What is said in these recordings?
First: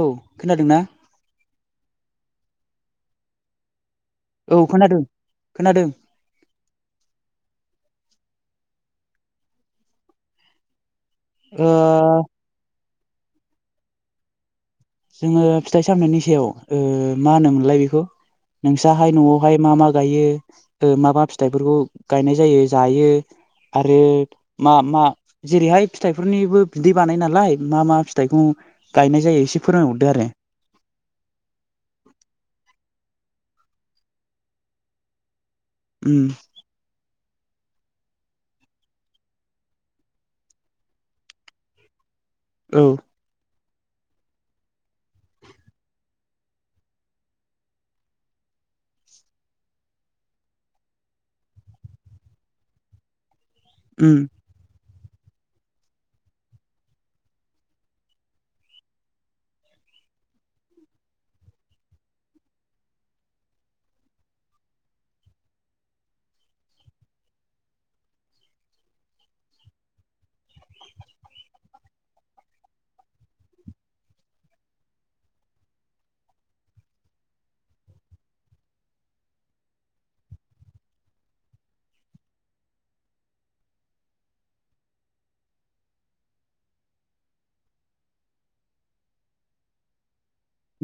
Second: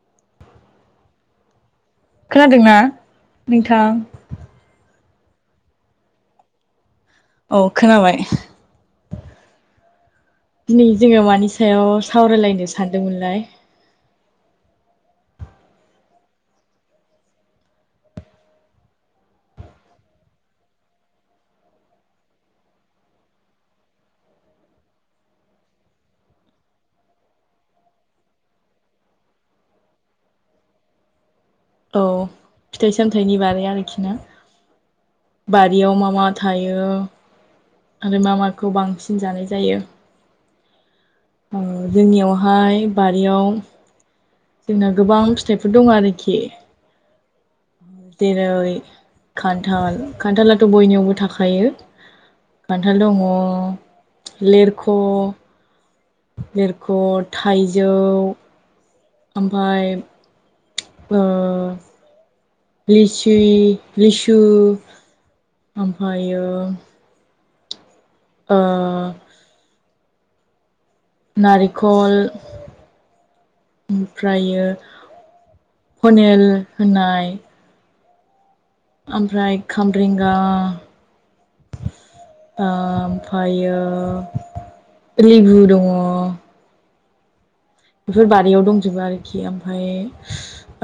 औ खोनादों ना खोनादोंना नोंथां औ खोनादों खोनादों औ खोनाबाय दिनै जोङो मानि ओ सायाव सावरायलायनो सानदोंमोनलाय जोङो फिथाइ सामथाइनि सायाव मा होनोमोनलाय बेखौ नोंसाहाय न'आवहाय मा मा गायो मा मा फिथाइफोरखौ गायनाय जायो जायो आरो मा मा जेरैहाय फिथाइफोरनिबो बिदै बानाय नालाय मा मा फिथाइखौ गायनाय जायो एसे फोरोंहरदो आरो औ फिथाइ सामथाइनि बारै आरोखि ना बारियाव मा उम मा थायो आरो मा माखौ बांसिन जानाय जायो अ औ जोंनियावहाय बारियाव जोंना गोबां फिथाइफोर दङ आरोखि जेरै खान्थाल खान्थालाथ' बयनियावबो थाखायो खान्थाल दङ उम लेरख' लेरख' थाइजौ ओमफाय ओ लिसि लिसु ओमफायो ओ नारिखल ओमफ्रायो पनेल होनाय ओमफ्राय खामरेंगा ओमफायो लेबु दङ बेफोर बारियाव दंजोबो आरोखि ओमफाय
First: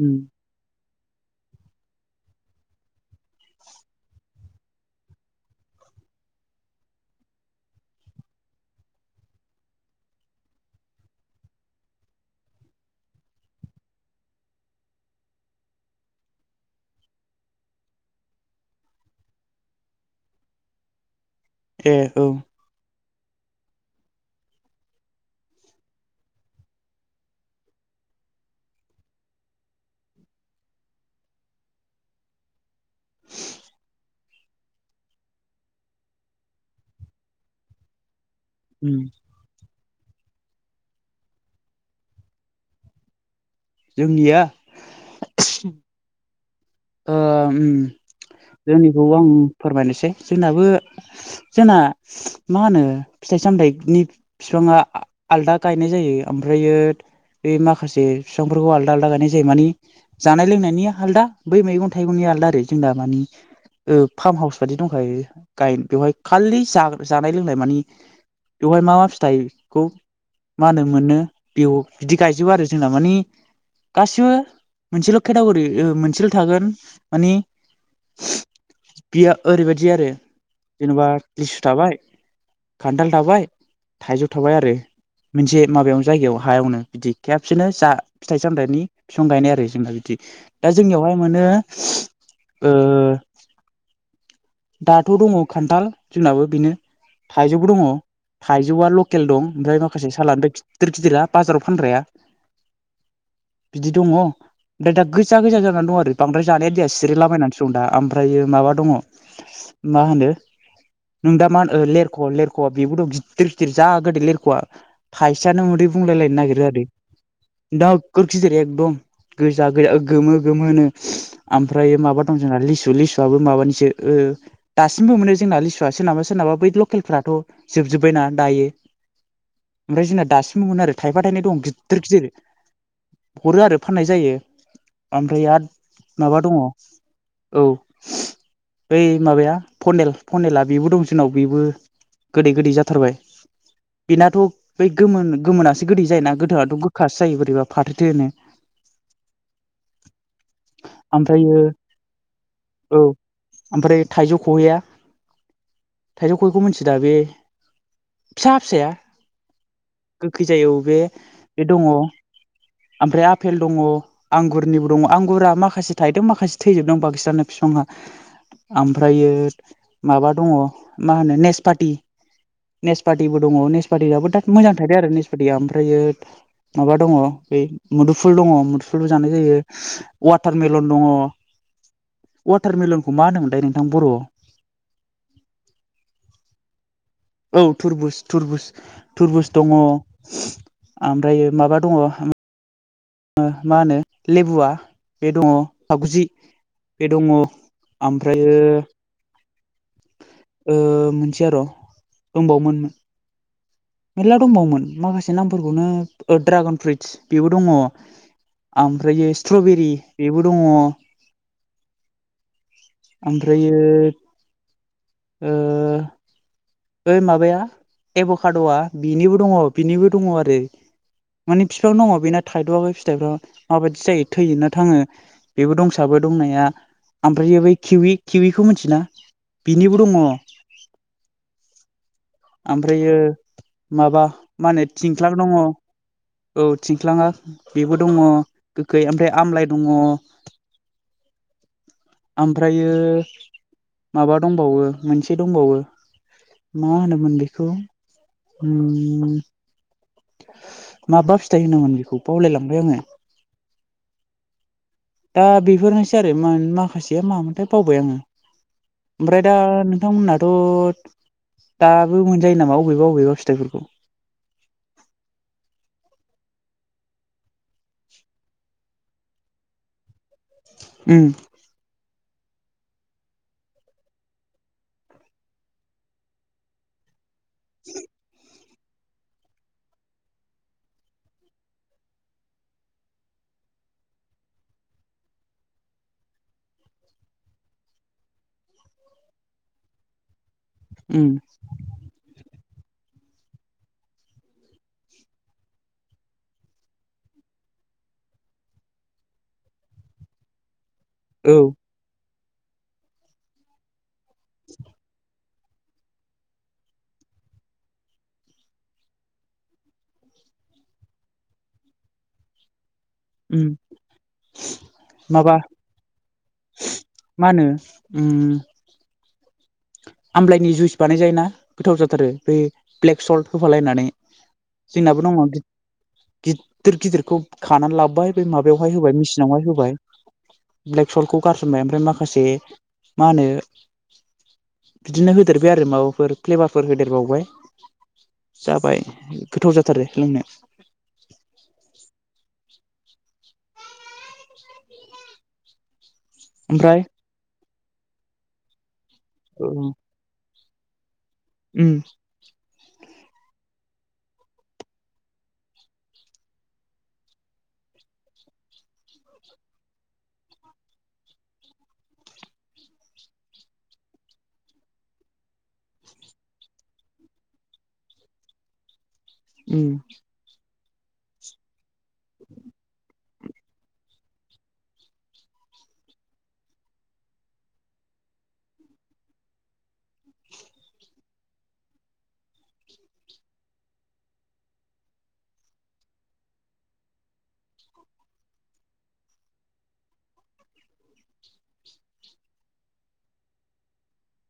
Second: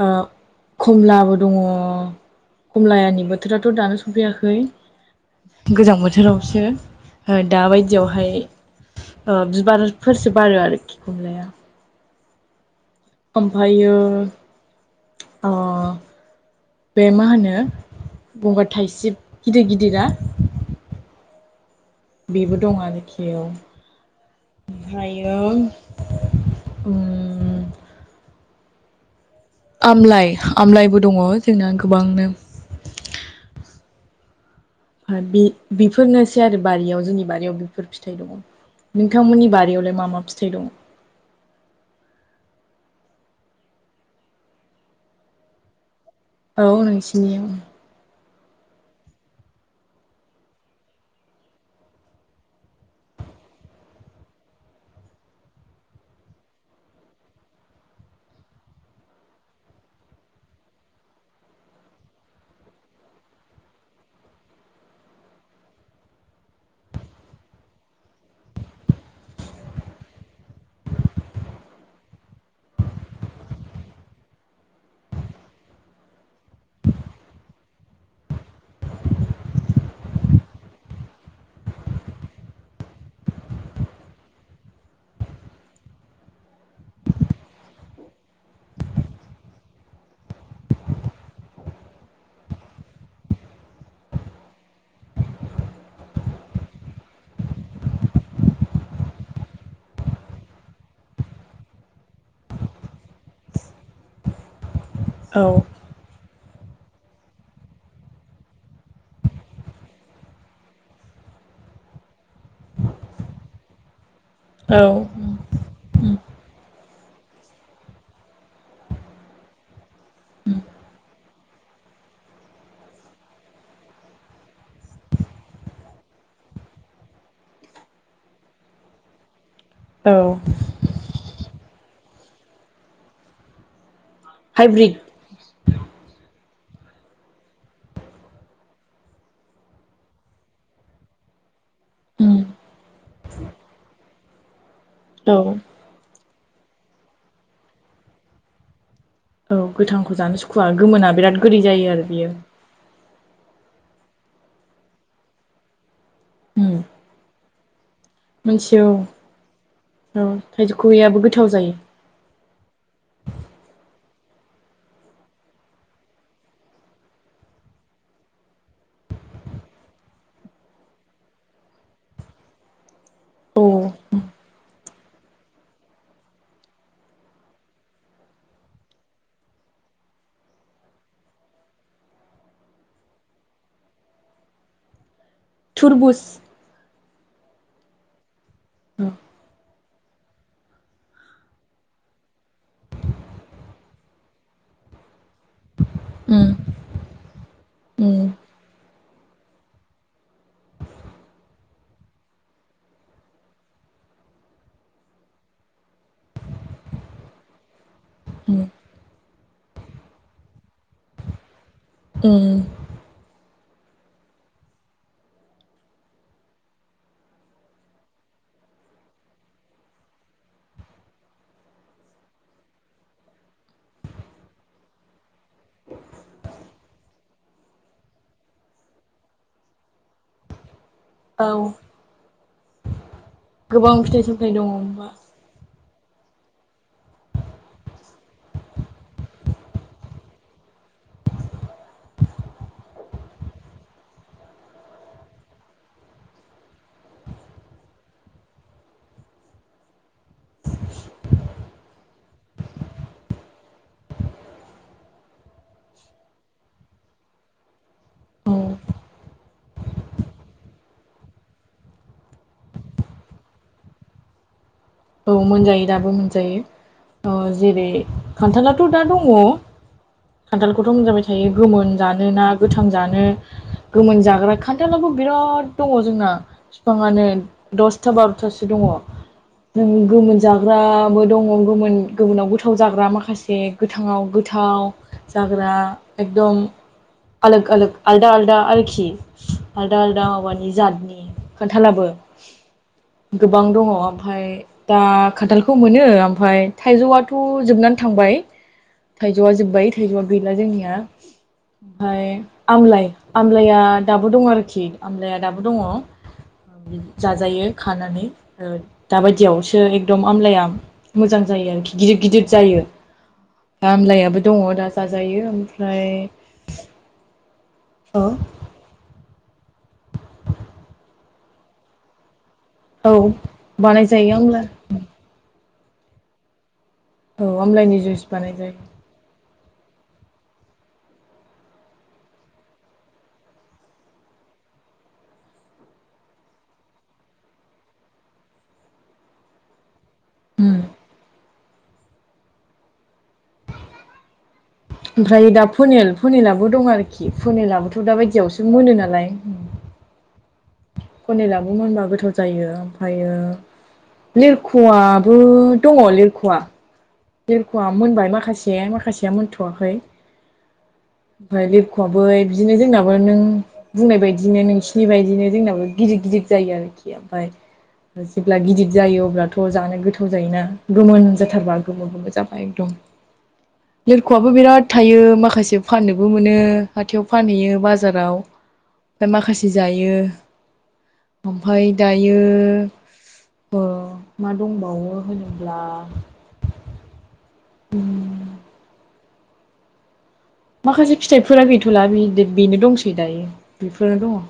आ उम कमलाबो दङ खमलनि बोथोराथ' दानो सफैयाखै गोजां बोथोरावसो दाबायदियावहाय ओ बिबारफोरसो बारो आरोखि कमलाया ओमफायो अ बे मा होनो गंगार थाइसिब गिदिर गिदिरा ए औ बेबो दं आरोखि ओमफायो आमलाइ आमलाइबो दङ जोंना गोबांनो बे बेफोरनोसै आरो बारियाव जोंनि बारियाव बेफोर फिथाइ दङ उम नोंथांमोननि बारियावलाय मा मा फिथाइ दं जोंनिया औ ओ नोंसिनियाव उम जोंनिखौ आं फोरमायनोसै जोंनाबो जोंना मा होनो फिथाइ सामथाइनि बिफाङा आलदा गायनाय जायो ओमफ्रायो बे माखासे बिफांफोरखौ आलदा आलादा गायनाय जायो मानि जानाय लोंनायनि आलदा बै मैगं थाइगंनि आलदा आरो जों दा मानि फार्म हाउस बायदि दंखायो गायन बेवहाय खालि जानाय लोंनाय मानि बेवहाय मा मा फिथाइखौ मा होनो मोनो बेयाव बिदि गायजोबो आरो जोंना मानि गासिबो मोनसेल' केटागरि मोनसेल' थागोन मानि बियो ओरैबायदि आरो जेनेबा लिसु थाबाय खान्थाल थाबाय थाइजौ थाबाय आरो मोनसे माबायावनो जायगायाव हायावनो बिदि खेबसेनो जा फिथाइ सामथाइनि बिफां गायनाय आरो जोंहा बिदि दा जोंनियावहाय मोनो ओ दाथ' दङ खान्थाल जोंनाबो बेनो थाइजौबो दङ थाइजौआ लकेल दं ओमफ्राय माखासे सालनिफ्राय गिदिर गिदिरा बाजाराव फानग्राया बिदि दङ ओमफ्राय दा गोजा औ गोजा जानानै दं आरो बांद्राय जानाया देया सिरिलाबायायनानैसो दं दा ओमफ्रायो माबा दङ मा होनो नों दा मा होन लेरख' लेरखा बेबोथ' गिदिर गिदिर जा गोदै लिरखा औ थाइसेआानो मोदै बुंलायलायनो नागिरो आरो [unintelligible] एकदम गोजा गोजा गोमो गोमो ओमफ्राय माबा दं जोंना लिसु लिसुआबो माबानिसो दासिमबो मोनो जोंना लिसुआ सोरनाबा सोरनाबा बै लकेलफ्राथ' जोबजोब्बायना दायो ओमफ्राय औ जोंना दासिमबोमोन आरो थाइफा थाइनै दं गिदिर गिदिर हरो आरो फाननाय जायो हायब्रिद ओमफ्राय आरो माबा दङ औ बै माबाया पनेल पनेला बेबो दं जोंनाव बेबो उम गोदै गोदै जाथारबाय बेनाथ' बै औ गोमोन गोमोनासो गोदै जाय ना गोदोआथ' गोखासो जायो बोरैबा फाथो थोनो औ गोथांखौ जानो सुखुवआ गोमोना बिराद ओमफ्रायो गोोरदै जायो आरो बियो औ ओमफ्राय थाइजौ खहैया थाइजौ खहेखौ उम मिथि दा बे फिसा मिथियो फिसाया औ गोखै जायो थाइजौ बे खैयाबो गोथाव बे जायो दङ आमफ्राय आफेल दङ आंगुरनिबो दङ आंगुर गुरा माखासे थायदों माखासे थैजोबदोंं बांसिनानो बिफाङा ओमफ्रायो माबा दङ मा होनो नेसपात नेसपातिबो दङ औ नेसपातथियाबो दा मोजां थादो आरो नेसपातिया ओमफ्रायो माबा दङ बे मुदुफुल दङ मुदुफुलबो जानाय जायो वाटारमेलन दङ अवाटारमिलनखौ मा होनोमोनलाय नोंथां बर'आव थुरबुस औ थुरबुज थुरबुज [inaudible] तुरबुज दङ आमफ्रायो माबा दङ मा होनो लेबुआ बे दङ फागजि बे दङ उम ओमफ्रायो मोनसेआ र' दंबावोमोन मेर्ला दंबावोमोन माखासे नामफोरखौनो ड्रागन फ्रुइटस बेबो दङ उम ओमफ्रायो स्ट्रबेरि बेबो दङ उम ओमफ्रायो ओ ओ माबाया एब'काद'आ बिनिबो दङ बिनिबो दङ आरो माने बिफां दङ बेना थाइथआखै फिथाइफ माबाददि जायो थैयो ना थाङो बेबो दंसाबो दंनाया ओमफ्राय बै खिउव खिविखौ मिथिना बिनिबो दङ औ ओमफ्रायो गोबां फिथाइ माबा सामथाइ दङ मा होनो होमबा थिंख्लां दङ औ थिंख्लाङा बेबो दङ गोखै ओमफ्राय आमलाइ दङ [inaudible] ओमफ्रायो माबा दंबावो मोनसे दंबावो मा होनोमोन बेखौ उम माबा फिथाइ होनोमोन बेखौ बावलायलांबाय आङो दा बेफोरनोसै आरो माखासेया मामोनथाय बावबाय आङो ओमफ्राय दा नोंथांमोनहाथ' दाबो मोनजायो नामा बबेबा बबेबा फिथाइफोरखौ औ मोनजायो दाबो मोनजायो जेरै खान्थालाथ' दा दङ खान्थालखौथ' मोनजाबाय उम थायो गोमोन जानो ना गोथां जानो गोमोन जाग्रा खान्थालाबो बिराद दङ जोंना बिफाङानो दसथा बार'थासो दङ नों गोमोन जाग्राबो दङ गोमोन गोमोनाव गोथाव जाग्रा माखासे गोथाङाव गोथाव जाग्रा एकदम आलग आलग आलदा आलदा आरोखि आलदा आलदा माबानि जा उम खान्थालाबो गोबां दङ ओमफ्राय दा खान्थालाखौ मोनो ओमफ्राय थाइजौआथ' जोबनानै थांबाय थाइजौआ जोब्बाय थाइजौआ गैला जोंनिया औ ओमफ्राय आमलाइ आमलाया दाबो दङ आरोखि आमलाया दाबो दङ जाजायो खानानै दा बायदियाव सो एकदम आमलाया मोजां जायो आरोखि गिदिर गिदिर जायो उम खामलायाबो दङ दा जाजायो माबा ओमफ्राय मा होनो औ ओम आमलायनि जुइस बानाय जाय ना गोथाव जाथारो बे औ ब्लेक सल्ट होफालायनानै बानायजायो आमला जोंनाबो दङ गिदिर गिदिरखौ औ आमलाइनि खानानै जुइस लाबोबाय बे बानाय जायो माबायावहाय होबाय मिसि नावहाय होबाय ब्लेक सल्टखौ गारसनबाय ओमफ्राय माखासे मा होनो बिदिनो होदेरबाय आरो माबाफोर फ्लेभारफोर होदेरबावबाय जाबाय गोथाव जाथारो लोंनो ओम ओमफ्राय दा फुनिल फुनिलाबो दं ओमफ्राय आरोखि फुनिलाबोथ' दा बायदियावसो मोनो नालाय औ फनिलाबो मोनबा गोथाव जायो ओमफ्रायो लेरख'आबो दङ लेरख'आ लेरख'आ मोनबाय माखासे माखासेया मोनथ'वाखै ओमफ्राय लिबक'आबो बिदिनो जोंनाबो नों बुंनाय बायदिनो नोंसिनि बायदिनो जोंनाबो गिदिर गिदिर जायो आरोखि ओमफ्राय जेब्ला गिदिर जायो अब्लाथ' थ' जानो गोथाव जायोना गोमोन जाथारबा गोमो गोमो जाबाय एकदम लोरख'आबो बिराद थायो माखासे फाननोबो मोनो हाथायाव फानहैयो बाजाराव ओमफ्राय माखासे जायो ओमफ्राय दायो ओ मा दंबावो होनोब्ला माखासे फिथाइफोरा गैथ'ला बेनो दंसै दायो बेफोरनो दङ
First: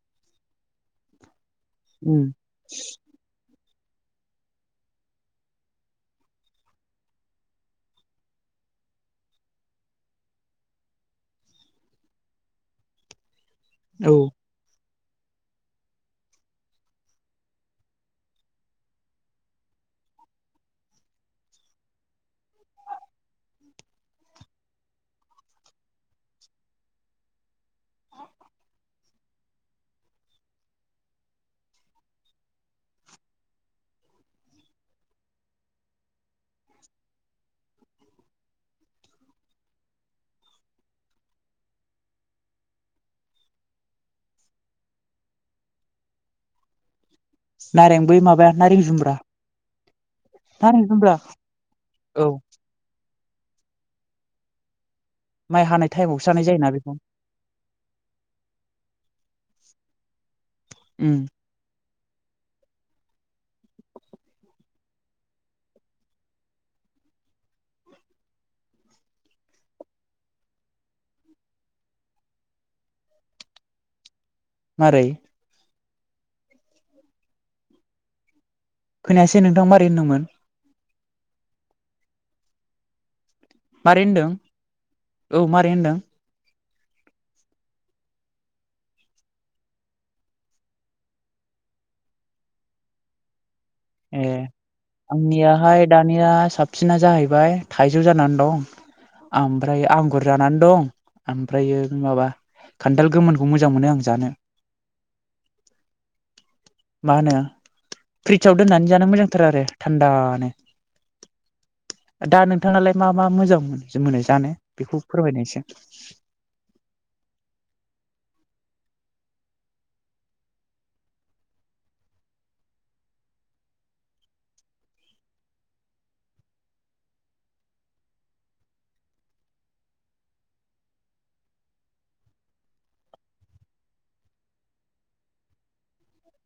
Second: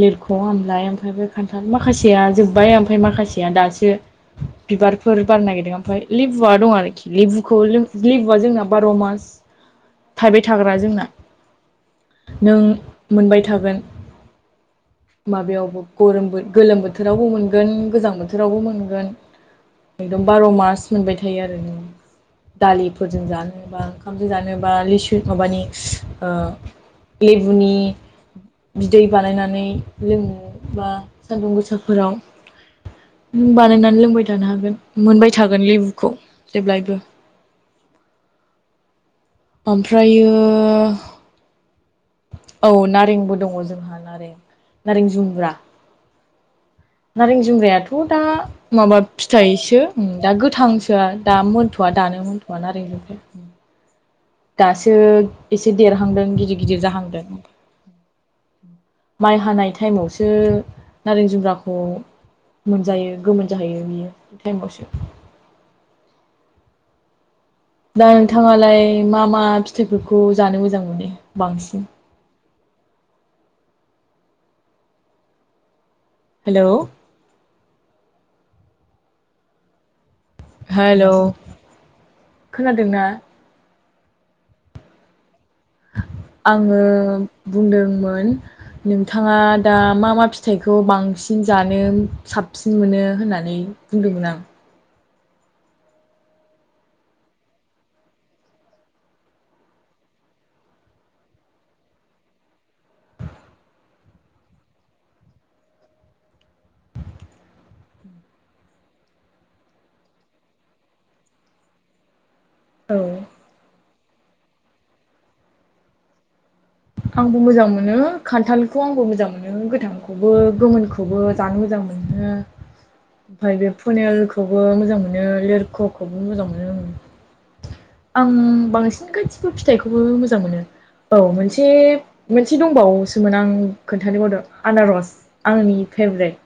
लिरख' आमलााय ओमफ्राय बे खान्थाल उम माखासेया जोब्बाय ओमफ्राय माखासेया दासो बिबारफोर बारनो नागिरदों ओमफ्राय लेबुआ दं आरोखि लेबुखौ लेबुआ जोंना बार' मा थायबाय थाग्रा जोंना नों मोनबाय थागोन औ माबायावबो गरम गोलोम बोथोरावबो मोनगोन गोजां बोथोरावबो मोनगोन एकदम बार' मास मोनबाय थायो आरो नों दालिफोरजों जानोबा ओंखामजों जानोबा लिसु माबानि लेबुनि बिदै बानायनानै लोङो बा सान्दुं गोसाफोराव नों बानायनानै लोंबाय थानो हागोन मोनबाय थागोन लेबुखौ जेब्लायबो ओमफ्रायो औ नारेंबो दङ जोंहा नारें नारें जुमब्रा नारें जुमब्रायाथ' नारें बै दा माबाया नारें माबा जुमब्रा फिथाइसो दा नारें गोथांसोआ जुमब्रा दा मोनथ'वा दानो औ मोनथ'आ नारें जुमब्राया दासो माइ एसे हानाय टाइमावसो देरहांदों जानाय गिदिर जायोना गिदिर बेखौ जाहांदों माइ हानाय टाइमावसो उम नारें जुमब्राखौ मोनजायो गोमोन जाहैयो बियो टाइमावसो। दा नोंथाङालाय मा मा फिथाइफोरखौ जानो मोजां मोनो बांसिन? मारै? हेल'। खोनायासै नोंथां मारै होन्दोंमोन? हेल' खोनादोंना? मारै होनदों औ मारै होनदों? आङो बुंदोंमोन नोंथाङा दा मा मा फिथाइखौ बांसिन जानो साबसिन मोनो होननानै ए बुंदोंमोन आं। आंनियाहाय दानिया साबसिना जाहैबाय थाइजौ जानानै दं। ओमफ्राय आंगुर जानानै दं ओमफ्रायो माबा खान्थाल गोमोनखौ मोजां मोनो आं जानो। [inaudible] मा होनो साव दोननानै जानो मोजांथार आरो थान्दानो। दा नोंथाङालाय औ मा मा मोजां मोन मोनो जानो बेखौ फोरमायदो इसे। आंबो मोजां मोनो खान्थालखौ आंबो मोजां मोनो गोथांखौबो गोमोनखौबो जानो मोजां मोनो। ओमफ्राय बे फुनेलखौबो मोजां मोनो लेरख'खौबो मोजां मोनो आङो। आं बांसिन गासिबो फिथाइखौबो मोजां मोनो औ मोनसे एसे मोनसे दंबावोसोमोन आं खोन्थानोबावदों आनारस आंनि फेभरेट।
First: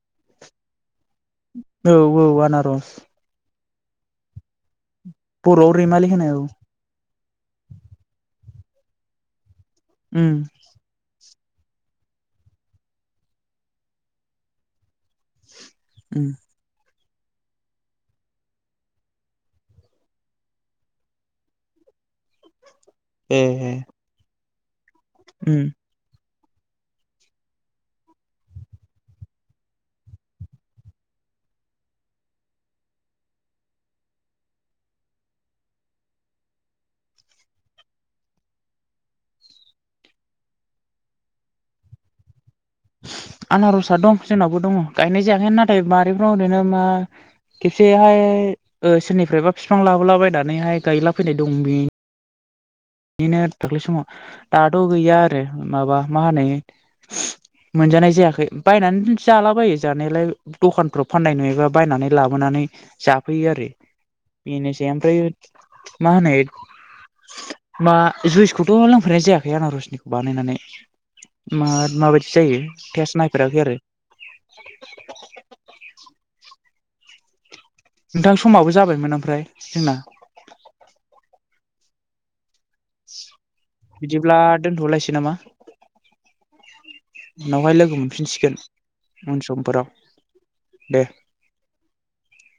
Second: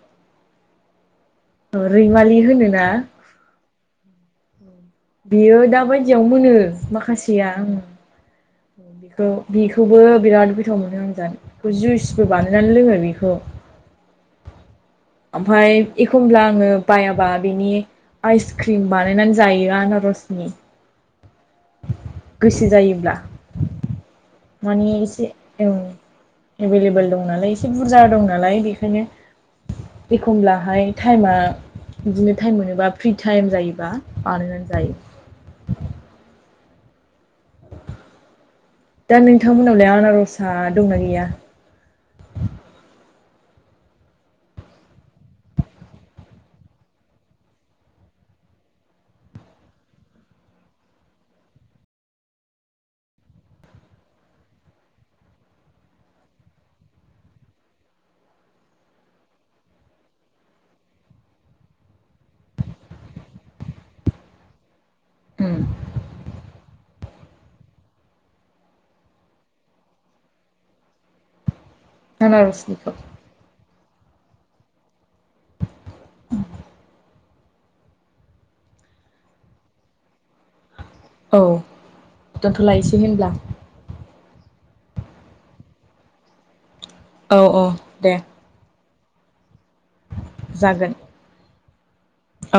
औ रैमालि होनोना बियो बर'आव दा रैमालि बायदियाव होनो औ मोनो माखासेया आं बिखौ बेखौबो उम बिराद गोथाव मोनो आं द बे जुइसबो बानायनानै लोङो बेखौ। ओमफाय उम एखमब्ला आङो बायाबा बिनि आइसक्रिम बानायनानै जायो आनारसनि गोसो जायोब्ला ए ए। मानि एसे औ। एभेलेबोल दं नालाय एसे बुरजा दं नालाय बेखायनो एखमब्लाहाय टाइमा बिदिनो टाइम मोनोबा फ्रि टाइम जायोबा बानायनानै जायो। दा नोंथांमोनावलाय आनारसा दंना गैया? आनारसआ दं जोंनावबो दङ' गायनाय जायाखै नाथाय मारिफ्राव ओरैनो मा खेबसेहाय ओ सोरनिफ्रायबा बिफां लाबोलाबायनानैहाय गायला फैनाय दं बे बिदिनो दाख्लै समाव दाथ' गैया आरो माबा मा होनो [inaudible] मोनजानाय जायाखै बायनानै जालाबायो जानायलाय दखानफ्राव फाननाय नुयोबा बायनानै लाबोनानै जाफैयो आरो। बेनिसै ओमफ्राय उम मा होनो मा जुइसखौथ' लोंफैनाय जायाखै आनारसनिखौ बानायनानै। मा माबायदि जायो आनारसनिखौ टेस्ट नायफेराखै आरो। नोंथां समाबो जाबायमोन ओमफ्राय जोंना। औ दोनथ'लायसै होनब्ला। बिदिब्ला दोनथ'लायसै नामा? औ औ उनावहाय लोगो दे मोनफिनसिगोन। उन समफोराव। जागोन दे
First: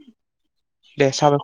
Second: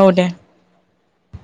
औ दे। दे साबायखर।